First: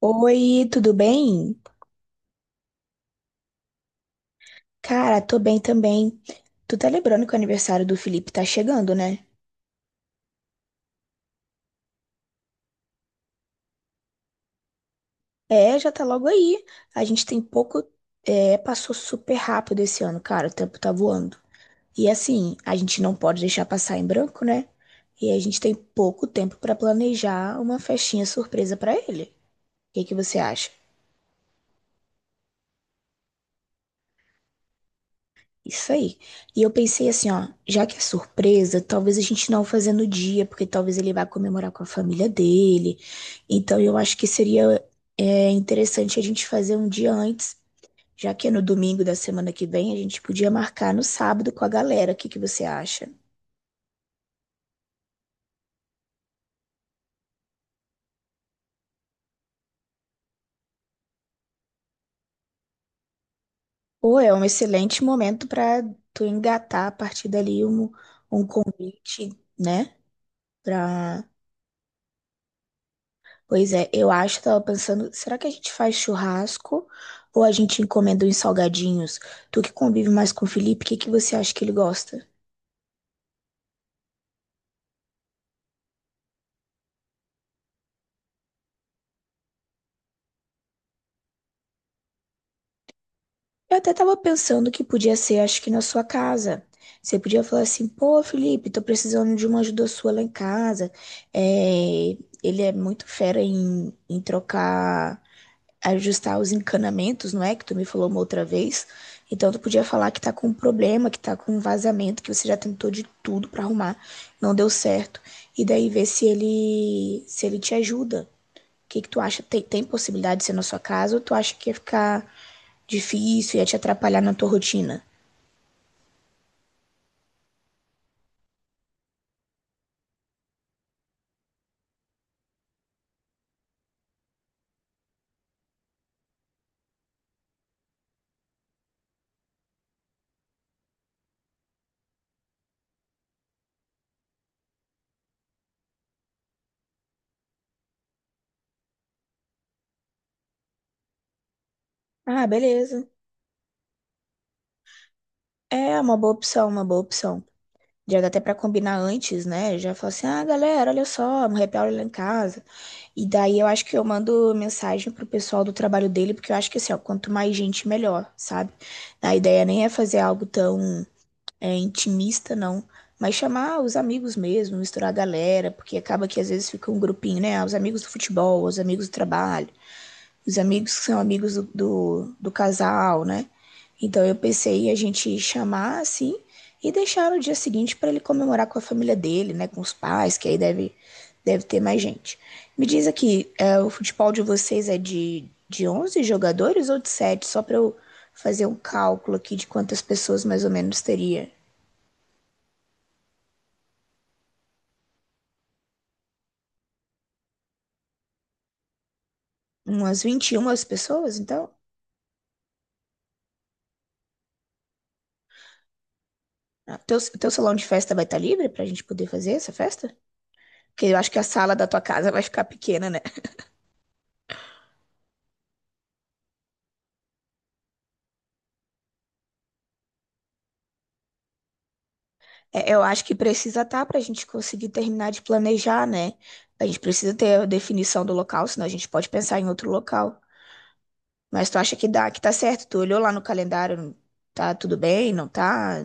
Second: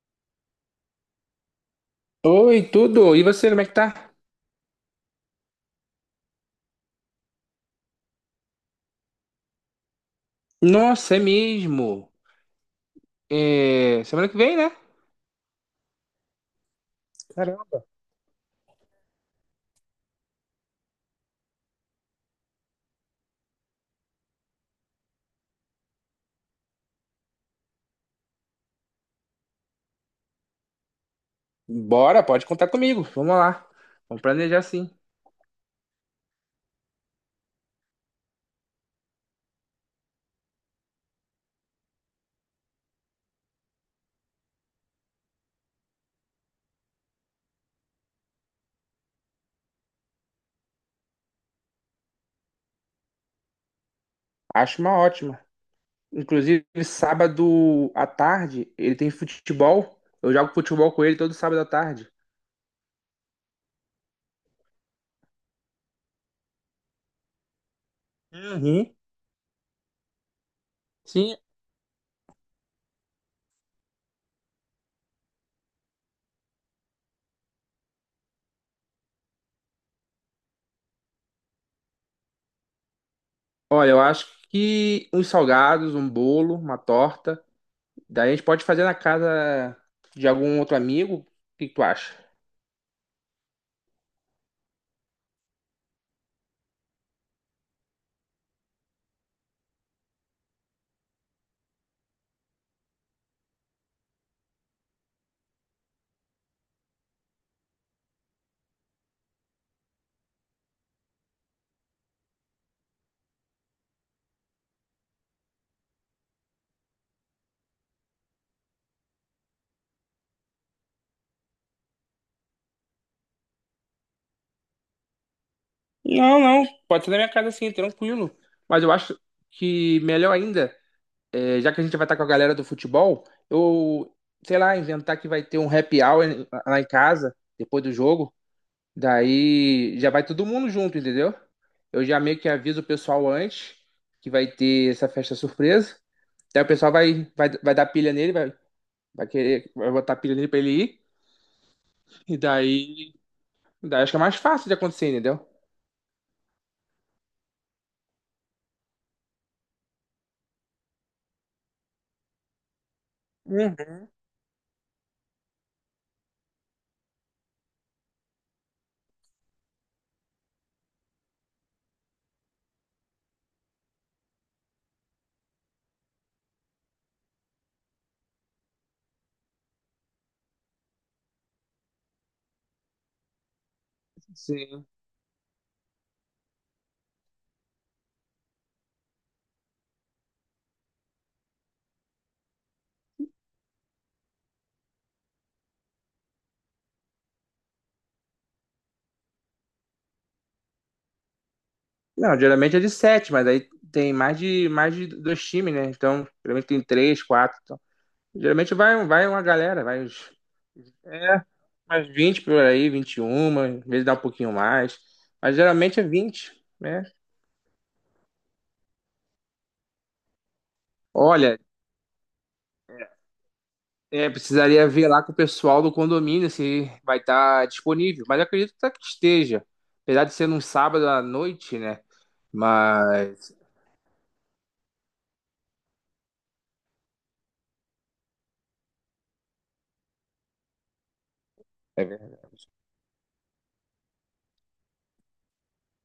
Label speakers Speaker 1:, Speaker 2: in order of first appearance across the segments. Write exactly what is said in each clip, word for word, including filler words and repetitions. Speaker 1: Oi, tudo bem?
Speaker 2: Oi, tudo? E você, como é que tá?
Speaker 1: Cara, tô bem também. Tu tá lembrando que o aniversário do Felipe tá chegando, né?
Speaker 2: Nossa, é mesmo. É, semana que vem, né?
Speaker 1: É, já tá logo aí. A gente tem pouco. É, passou super rápido esse ano, cara. O tempo tá voando. E assim, a gente não pode deixar passar em branco, né? E a gente tem pouco tempo pra planejar uma festinha surpresa pra ele. O que que você acha?
Speaker 2: Bora, pode contar comigo. Vamos lá. Vamos planejar sim.
Speaker 1: Isso aí. E eu pensei assim, ó, já que é surpresa, talvez a gente não fazer no dia, porque talvez ele vá comemorar com a família dele. Então eu acho que seria é, interessante a gente fazer um dia antes, já que é no domingo da semana que vem, a gente podia marcar no sábado com a galera. O que que você acha?
Speaker 2: Acho uma ótima. Inclusive, sábado à tarde, ele tem futebol. Eu jogo futebol com ele todo sábado à tarde.
Speaker 1: Pô, é um excelente momento para tu engatar a partir dali um,
Speaker 2: Uhum.
Speaker 1: né? Pra...
Speaker 2: Sim.
Speaker 1: Pois é, eu acho, tava pensando, será que a gente faz churrasco ou a gente encomenda uns salgadinhos? Tu que convive mais com o Felipe, o que que você acha que ele gosta?
Speaker 2: Olha, eu acho que uns salgados, um bolo, uma torta. Daí a gente pode fazer na casa de algum outro amigo. O que que tu acha?
Speaker 1: Eu até tava pensando que podia ser, acho que na sua casa. Você podia falar assim, pô, Felipe, tô precisando de uma ajuda sua lá em casa. É, ele é muito fera em, em trocar, ajustar os encanamentos, não é? Que tu me falou uma outra vez. Então tu podia falar que tá com um problema, que tá com um vazamento, que você já tentou de tudo pra arrumar, não deu certo. E daí ver se ele se ele te ajuda. O que que tu acha? Tem, tem possibilidade de ser na sua casa ou tu acha que ia ficar difícil, ia te atrapalhar na tua rotina?
Speaker 2: Não, não. Pode ser na minha casa sim, tranquilo. Mas eu acho que melhor ainda, é, já que a gente vai estar com a galera do futebol, eu, sei lá, inventar que vai ter um happy hour em- lá em casa, depois do jogo. Daí já vai todo mundo junto, entendeu? Eu já meio que aviso o pessoal antes que vai ter essa festa surpresa. Daí o pessoal vai, vai, vai dar pilha nele, vai, vai querer, vai botar pilha nele pra ele ir. E
Speaker 1: Ah, beleza.
Speaker 2: daí, daí acho que é mais fácil de acontecer, entendeu?
Speaker 1: É uma boa opção, uma boa opção. Já dá até pra combinar antes, né? Já fala assim, ah, galera, olha só, um happy hour lá em casa. E daí eu acho que eu
Speaker 2: Uhum.
Speaker 1: mando mensagem pro pessoal do trabalho dele, porque eu acho que assim, ó, quanto mais gente, melhor, sabe? A ideia nem é fazer algo tão é, intimista, não. Mas chamar os amigos mesmo, misturar a galera, porque acaba que às vezes fica um grupinho, né? Ah, os amigos do futebol, os amigos do trabalho, os amigos que são amigos do, do, do casal, né? Então eu pensei
Speaker 2: Sim.
Speaker 1: em a gente chamar assim e deixar no dia seguinte para ele comemorar com a família dele, né? Com os pais, que aí deve, deve ter mais gente. Me diz aqui, é, o futebol de vocês é de, de onze jogadores ou de sete? Só para eu fazer um cálculo aqui de quantas pessoas mais ou menos teria.
Speaker 2: Não, geralmente é de sete, mas aí tem mais de, mais de dois times, né? Então, geralmente tem três, quatro. Então. Geralmente vai, vai uma galera, vai
Speaker 1: Umas
Speaker 2: uns,
Speaker 1: vinte e uma pessoas,
Speaker 2: é,
Speaker 1: então?
Speaker 2: mais vinte por aí, vinte e uma, às vezes dá um pouquinho mais. Mas geralmente é vinte.
Speaker 1: Ah,
Speaker 2: Né?
Speaker 1: teu, teu salão de festa vai estar livre para a gente poder fazer essa festa? Porque eu acho que a
Speaker 2: Olha,
Speaker 1: sala da tua casa vai ficar pequena, né?
Speaker 2: é, é, precisaria ver lá com o pessoal do condomínio se vai estar disponível. Mas eu acredito até que esteja. Apesar de ser num sábado à noite, né?
Speaker 1: É, eu acho que
Speaker 2: Mas.
Speaker 1: precisa estar para a gente conseguir terminar de planejar, né? A gente precisa ter a definição do local, senão a gente pode pensar em outro local. Mas tu acha que dá,
Speaker 2: É.
Speaker 1: que tá certo? Tu olhou lá no calendário, tá tudo bem? Não tá?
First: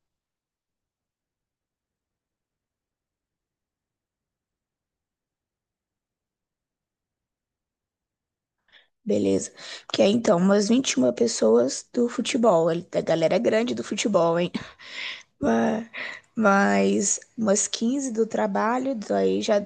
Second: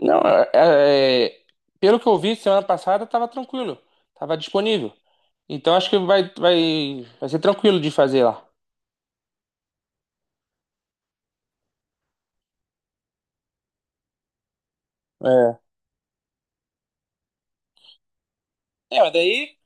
Speaker 2: Não, é- é- pelo que eu vi semana passada, tava tranquilo, tava disponível. Então acho que vai, vai, vai ser tranquilo de fazer lá.
Speaker 1: Beleza. Porque é então umas vinte e uma pessoas do futebol. Ele... A galera é grande do futebol, hein?
Speaker 2: É,
Speaker 1: Mas mas umas quinze do trabalho,
Speaker 2: é mas
Speaker 1: daí
Speaker 2: daí
Speaker 1: já...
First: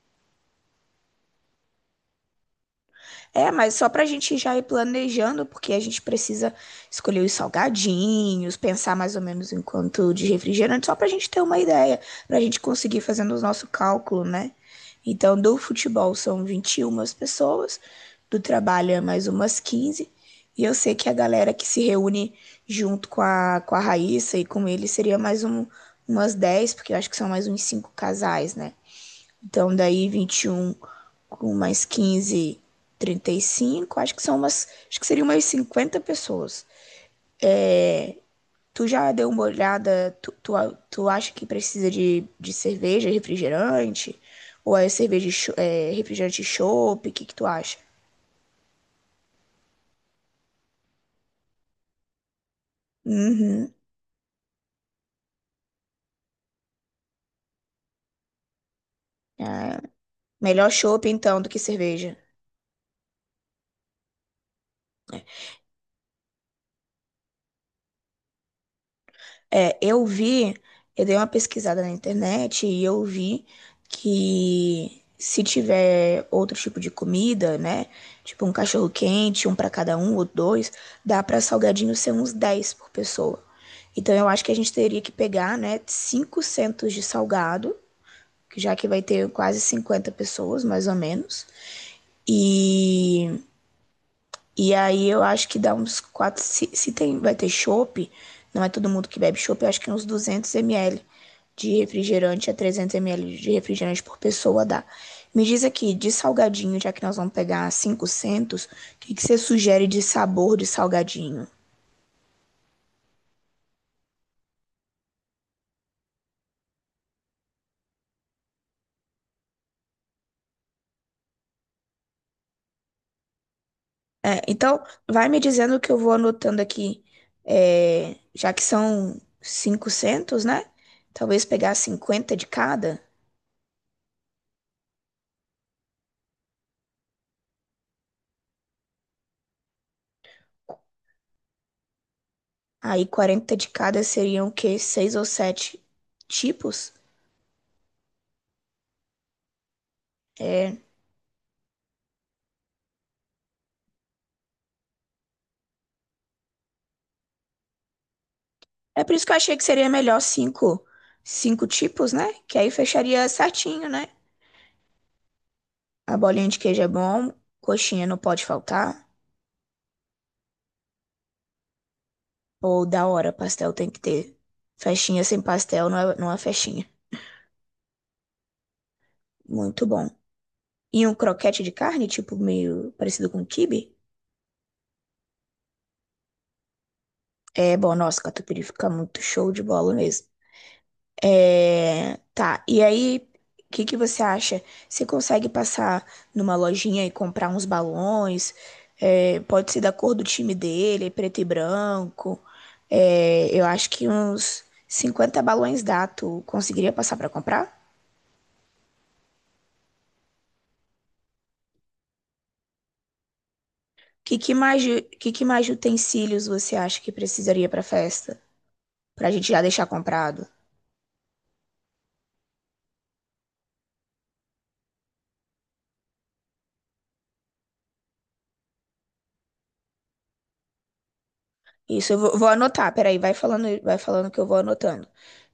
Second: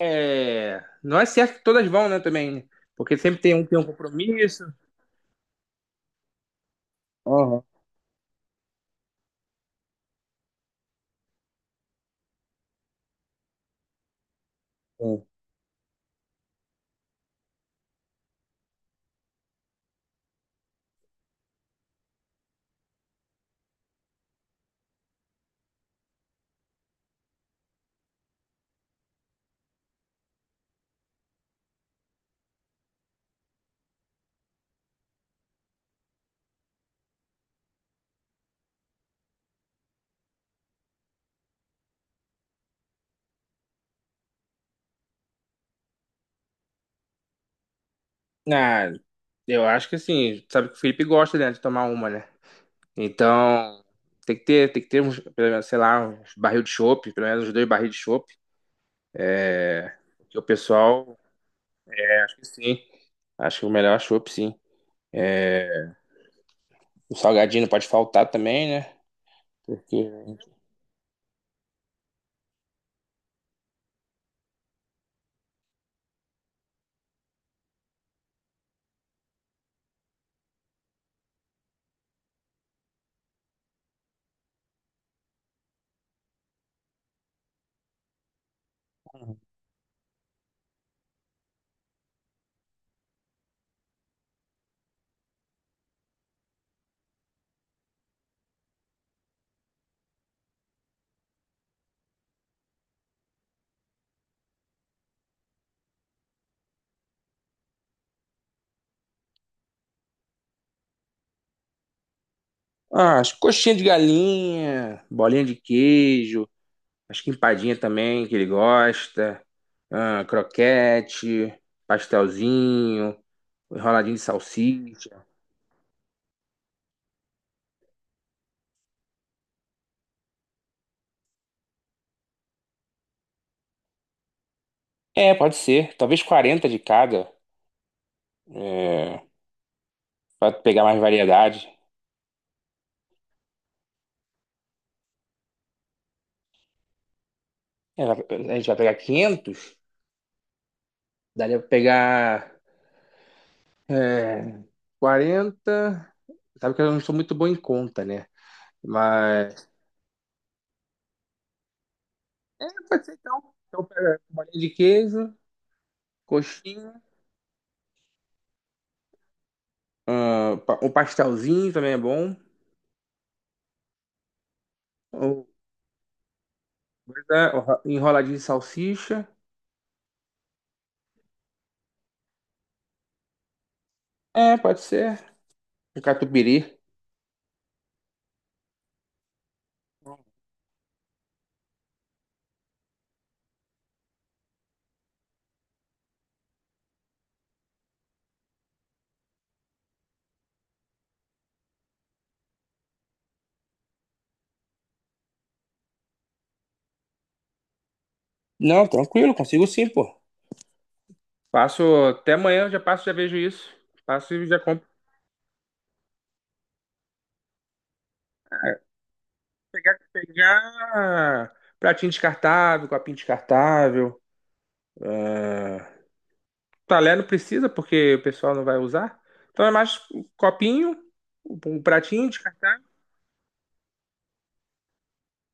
Speaker 2: é, não é certo que todas vão, né, também, né? Porque sempre
Speaker 1: É,
Speaker 2: tem um que
Speaker 1: mas
Speaker 2: tem um
Speaker 1: só pra gente já ir
Speaker 2: compromisso.
Speaker 1: planejando, porque a gente precisa escolher os
Speaker 2: Aham,
Speaker 1: salgadinhos, pensar mais ou menos em quanto de refrigerante, só pra gente ter uma ideia, pra gente conseguir fazendo o nosso cálculo, né?
Speaker 2: sim.
Speaker 1: Então, do futebol são vinte e uma pessoas, do trabalho é mais umas quinze e eu sei que a galera que se reúne junto com a, com a Raíssa e com ele seria mais um, umas dez, porque eu acho que são mais uns cinco casais, né? Então, daí vinte e um com mais quinze, trinta e cinco. Acho que são umas... Acho que seriam umas cinquenta pessoas. É, tu já deu uma olhada? Tu, tu, tu acha que precisa de, de cerveja, refrigerante? Ou é cerveja, e é, refrigerante e chopp? O que que tu acha?
Speaker 2: Ah, eu acho que assim, sabe que o Felipe gosta, né, de tomar uma, né?
Speaker 1: Uhum.
Speaker 2: Então tem que ter, tem que ter uns, pelo menos, sei lá, uns barril de chopp, pelo menos uns dois barris de chopp,
Speaker 1: É,
Speaker 2: que o
Speaker 1: melhor chopp,
Speaker 2: pessoal,
Speaker 1: então, do que cerveja.
Speaker 2: acho que sim, acho que o melhor é chopp, sim. O salgadinho não pode faltar também, né?
Speaker 1: É, eu
Speaker 2: Porque.
Speaker 1: vi, eu dei uma pesquisada na internet e eu vi que se tiver outro tipo de comida, né? Tipo um cachorro quente, um pra cada um ou dois, dá pra salgadinho ser uns dez por pessoa. Então eu acho que a gente teria que pegar, né, cinco centos de salgado, que já que vai ter quase cinquenta pessoas, mais ou menos. E e aí eu acho que dá uns quatro... Se, se tem, vai ter chopp, não é todo mundo que bebe chopp, eu acho que uns duzentos mililitros de refrigerante a trezentos mililitros de refrigerante por pessoa dá. Me diz aqui, de salgadinho, já que nós vamos pegar quinhentos, o que que você sugere de sabor de salgadinho?
Speaker 2: Ah, as coxinhas de galinha, bolinha de queijo, acho que empadinha também, que ele gosta, ah, croquete, pastelzinho, enroladinho de
Speaker 1: É, então,
Speaker 2: salsicha.
Speaker 1: vai me dizendo que eu vou anotando aqui, é, já que são quinhentos, né? Talvez pegar cinquenta de cada.
Speaker 2: É, pode ser. Talvez quarenta de cada, é, para pegar mais variedade.
Speaker 1: Aí quarenta de cada seriam o quê? Seis ou sete tipos?
Speaker 2: É, a gente vai pegar quinhentos.
Speaker 1: É.
Speaker 2: Daria pra pegar, é, quarenta. Sabe que eu não sou muito bom em conta, né?
Speaker 1: É por isso que eu achei que
Speaker 2: Mas
Speaker 1: seria melhor cinco, cinco tipos, né? Que
Speaker 2: é,
Speaker 1: aí
Speaker 2: pode ser
Speaker 1: fecharia
Speaker 2: então. Então
Speaker 1: certinho, né?
Speaker 2: pega bolinha de queijo,
Speaker 1: A bolinha de queijo é
Speaker 2: coxinha,
Speaker 1: bom, coxinha não pode faltar.
Speaker 2: ah, pa- um pastelzinho também é bom.
Speaker 1: Ou da hora, pastel tem que ter. Festinha
Speaker 2: Ou,
Speaker 1: sem pastel não é, não é festinha.
Speaker 2: né, o- enroladinho de salsicha.
Speaker 1: Muito bom. E um croquete de carne, tipo meio parecido com um quibe?
Speaker 2: É, pode ser. Um catupiry.
Speaker 1: É bom, nossa, catupiry fica muito show de bola mesmo. É, tá, e aí, o que que você acha? Você consegue passar numa lojinha e comprar uns balões? É, pode ser da cor do time dele, é preto e branco. É, eu acho que uns cinquenta balões dá. Tu conseguiria passar pra comprar?
Speaker 2: Não, tranquilo, consigo sim, pô. Passo até amanhã, eu já passo, já vejo isso. Passo
Speaker 1: Que
Speaker 2: e
Speaker 1: que
Speaker 2: já
Speaker 1: mais,
Speaker 2: compro.
Speaker 1: de- que que mais de utensílios você acha que precisaria pra festa? Pra gente já deixar
Speaker 2: Pegar,
Speaker 1: comprado?
Speaker 2: pegar pratinho descartável, copinho descartável. Ah, talher não precisa, porque o pessoal não vai usar. Então é mais um copinho, um
Speaker 1: Isso eu
Speaker 2: pratinho
Speaker 1: vou, vou
Speaker 2: descartável.
Speaker 1: anotar, peraí, vai falando, vai falando que eu vou anotando.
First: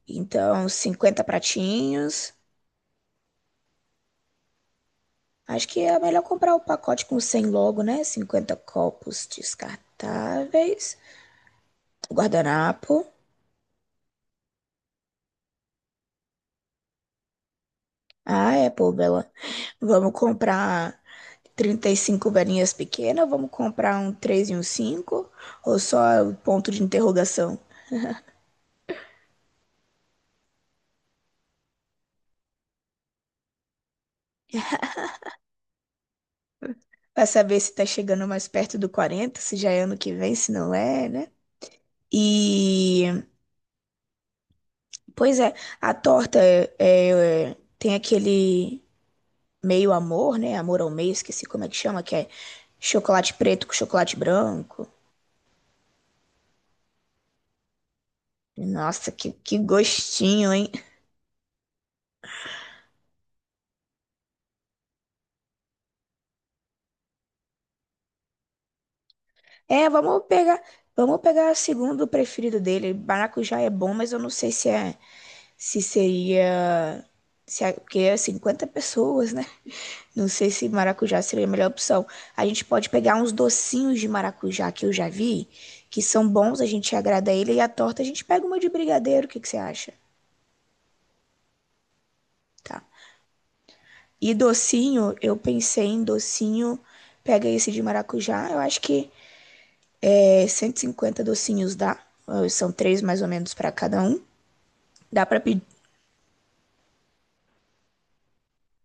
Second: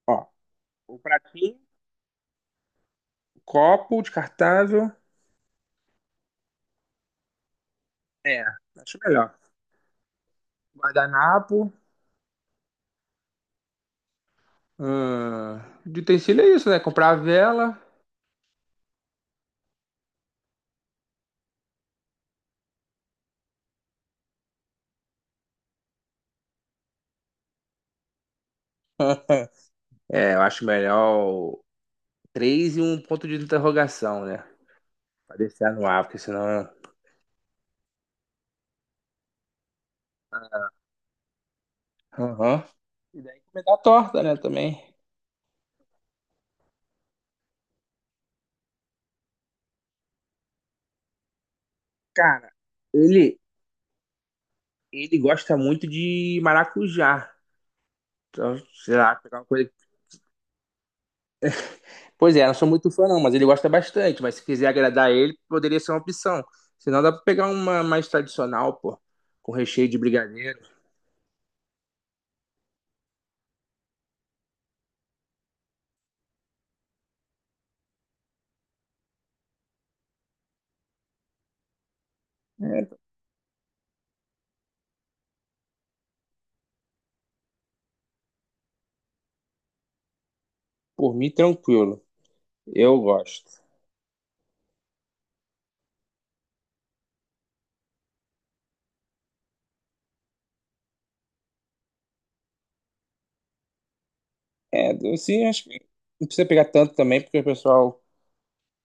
Speaker 2: Ó,
Speaker 1: Então,
Speaker 2: o
Speaker 1: cinquenta
Speaker 2: pratinho.
Speaker 1: pratinhos.
Speaker 2: Copo descartável.
Speaker 1: Acho que é melhor comprar o pacote com cem logo, né?
Speaker 2: É,
Speaker 1: Cinquenta
Speaker 2: acho
Speaker 1: copos
Speaker 2: melhor.
Speaker 1: descartáveis.
Speaker 2: Guardanapo.
Speaker 1: Guardanapo.
Speaker 2: Hum, de utensílio é isso, né? Comprar a vela.
Speaker 1: Ah, é, pô, bela. Vamos comprar trinta e cinco velhinhas pequenas. Vamos comprar um três e um cinco, ou só o ponto de interrogação?
Speaker 2: É, eu acho melhor o três e um ponto de interrogação, né? Pra deixar no ar, porque senão.
Speaker 1: Pra saber se tá chegando mais perto do quarenta, se já é ano que vem, se não é, né?
Speaker 2: Aham.
Speaker 1: E...
Speaker 2: E daí comer a torta, né? Também.
Speaker 1: Pois é, a torta é, é, tem aquele meio amor, né? Amor ao meio, esqueci como é que chama, que é
Speaker 2: Cara,
Speaker 1: chocolate
Speaker 2: ele,
Speaker 1: preto com chocolate branco.
Speaker 2: ele gosta muito de maracujá. Então, sei
Speaker 1: Nossa,
Speaker 2: lá,
Speaker 1: que,
Speaker 2: pegar uma
Speaker 1: que
Speaker 2: coisa.
Speaker 1: gostinho, hein?
Speaker 2: Pois é, não sou muito fã não, mas ele gosta bastante. Mas se quiser agradar ele, poderia ser uma opção. Senão dá pra pegar uma mais tradicional, pô. Com recheio
Speaker 1: É,
Speaker 2: de
Speaker 1: vamos
Speaker 2: brigadeiro.
Speaker 1: pegar, vamos pegar o segundo preferido dele. Maracujá é bom, mas eu não sei se é se seria se é, porque é cinquenta pessoas, né? Não sei se maracujá seria a melhor opção. A gente pode
Speaker 2: É,
Speaker 1: pegar uns docinhos de maracujá que eu já vi, que são bons, a gente agrada ele e a torta a gente pega uma de brigadeiro, o que que você acha?
Speaker 2: por mim, tranquilo.
Speaker 1: Tá.
Speaker 2: Eu gosto.
Speaker 1: E docinho, eu pensei em docinho. Pega esse de maracujá, eu acho que é cento e cinquenta docinhos dá. Eh, são três mais ou menos para cada um.
Speaker 2: É, eu
Speaker 1: Dá para
Speaker 2: sim,
Speaker 1: pedir.
Speaker 2: acho que não precisa pegar tanto também, porque o pessoal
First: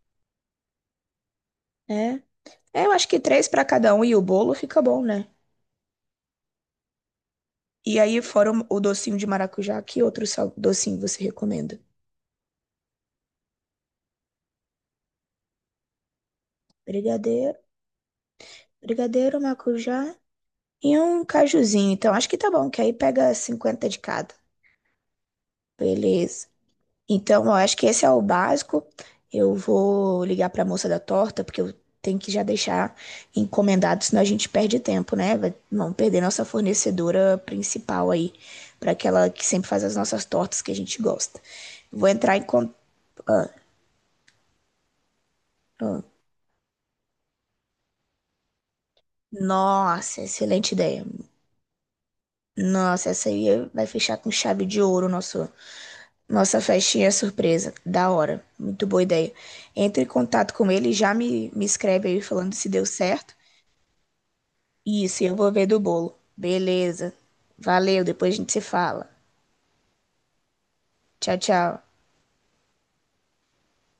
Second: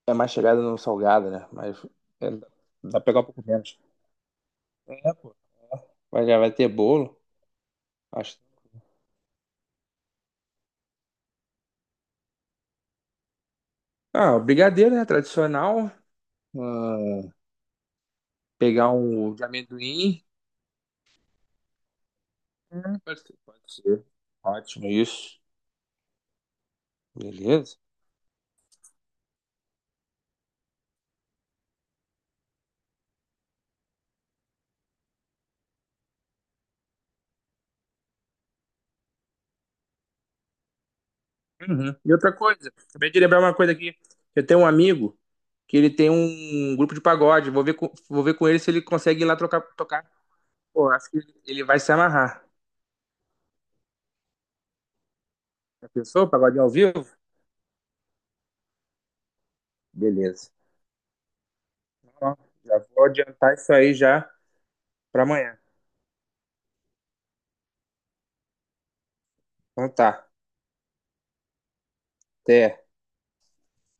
Speaker 2: é mais chegado no salgado, né? Mas
Speaker 1: É.
Speaker 2: é, dá
Speaker 1: É, eu
Speaker 2: pra
Speaker 1: acho
Speaker 2: pegar
Speaker 1: que
Speaker 2: um pouco
Speaker 1: três para
Speaker 2: menos.
Speaker 1: cada um e o bolo fica bom,
Speaker 2: É,
Speaker 1: né?
Speaker 2: pô. Mas já vai ter bolo,
Speaker 1: E aí,
Speaker 2: acho.
Speaker 1: fora o o docinho de maracujá, que outro sal- docinho você recomenda?
Speaker 2: Ah, o brigadeiro, né? Tradicional. Ah,
Speaker 1: Brigadeiro,
Speaker 2: pegar um
Speaker 1: brigadeiro,
Speaker 2: de
Speaker 1: maracujá
Speaker 2: amendoim.
Speaker 1: e um cajuzinho. Então, acho que tá bom, que aí
Speaker 2: Hum, Pode
Speaker 1: pega
Speaker 2: ser, pode
Speaker 1: cinquenta de
Speaker 2: ser.
Speaker 1: cada.
Speaker 2: Ótimo, isso.
Speaker 1: Beleza. Então, eu acho
Speaker 2: Beleza.
Speaker 1: que esse é o básico. Eu vou ligar para a moça da torta, porque eu tenho que já deixar encomendado, senão a gente perde tempo, né? Vai- Vamos perder nossa fornecedora principal aí, para aquela que sempre faz as nossas tortas que a gente gosta.
Speaker 2: Uhum.
Speaker 1: Vou
Speaker 2: E outra
Speaker 1: entrar em
Speaker 2: coisa,
Speaker 1: contato.
Speaker 2: acabei de lembrar uma coisa aqui. Eu tenho um amigo que ele tem um um grupo de pagode. Vou ver com, vou ver com ele se ele consegue ir lá trocar, tocar.
Speaker 1: Nossa, excelente
Speaker 2: Pô,
Speaker 1: ideia.
Speaker 2: acho que ele vai se amarrar.
Speaker 1: Nossa, essa aí vai fechar com chave de ouro nosso,
Speaker 2: Já pensou?
Speaker 1: nossa
Speaker 2: Pagodinho ao vivo?
Speaker 1: festinha surpresa. Da hora. Muito boa ideia. Entre em
Speaker 2: Beleza.
Speaker 1: contato com ele e já me, me escreve aí
Speaker 2: Então, ó,
Speaker 1: falando se
Speaker 2: já
Speaker 1: deu
Speaker 2: vou
Speaker 1: certo.
Speaker 2: adiantar isso aí já pra
Speaker 1: Isso, eu vou
Speaker 2: amanhã.
Speaker 1: ver do bolo. Beleza. Valeu, depois a gente se fala.
Speaker 2: Então tá.
Speaker 1: Tchau, tchau.
Speaker 2: Até.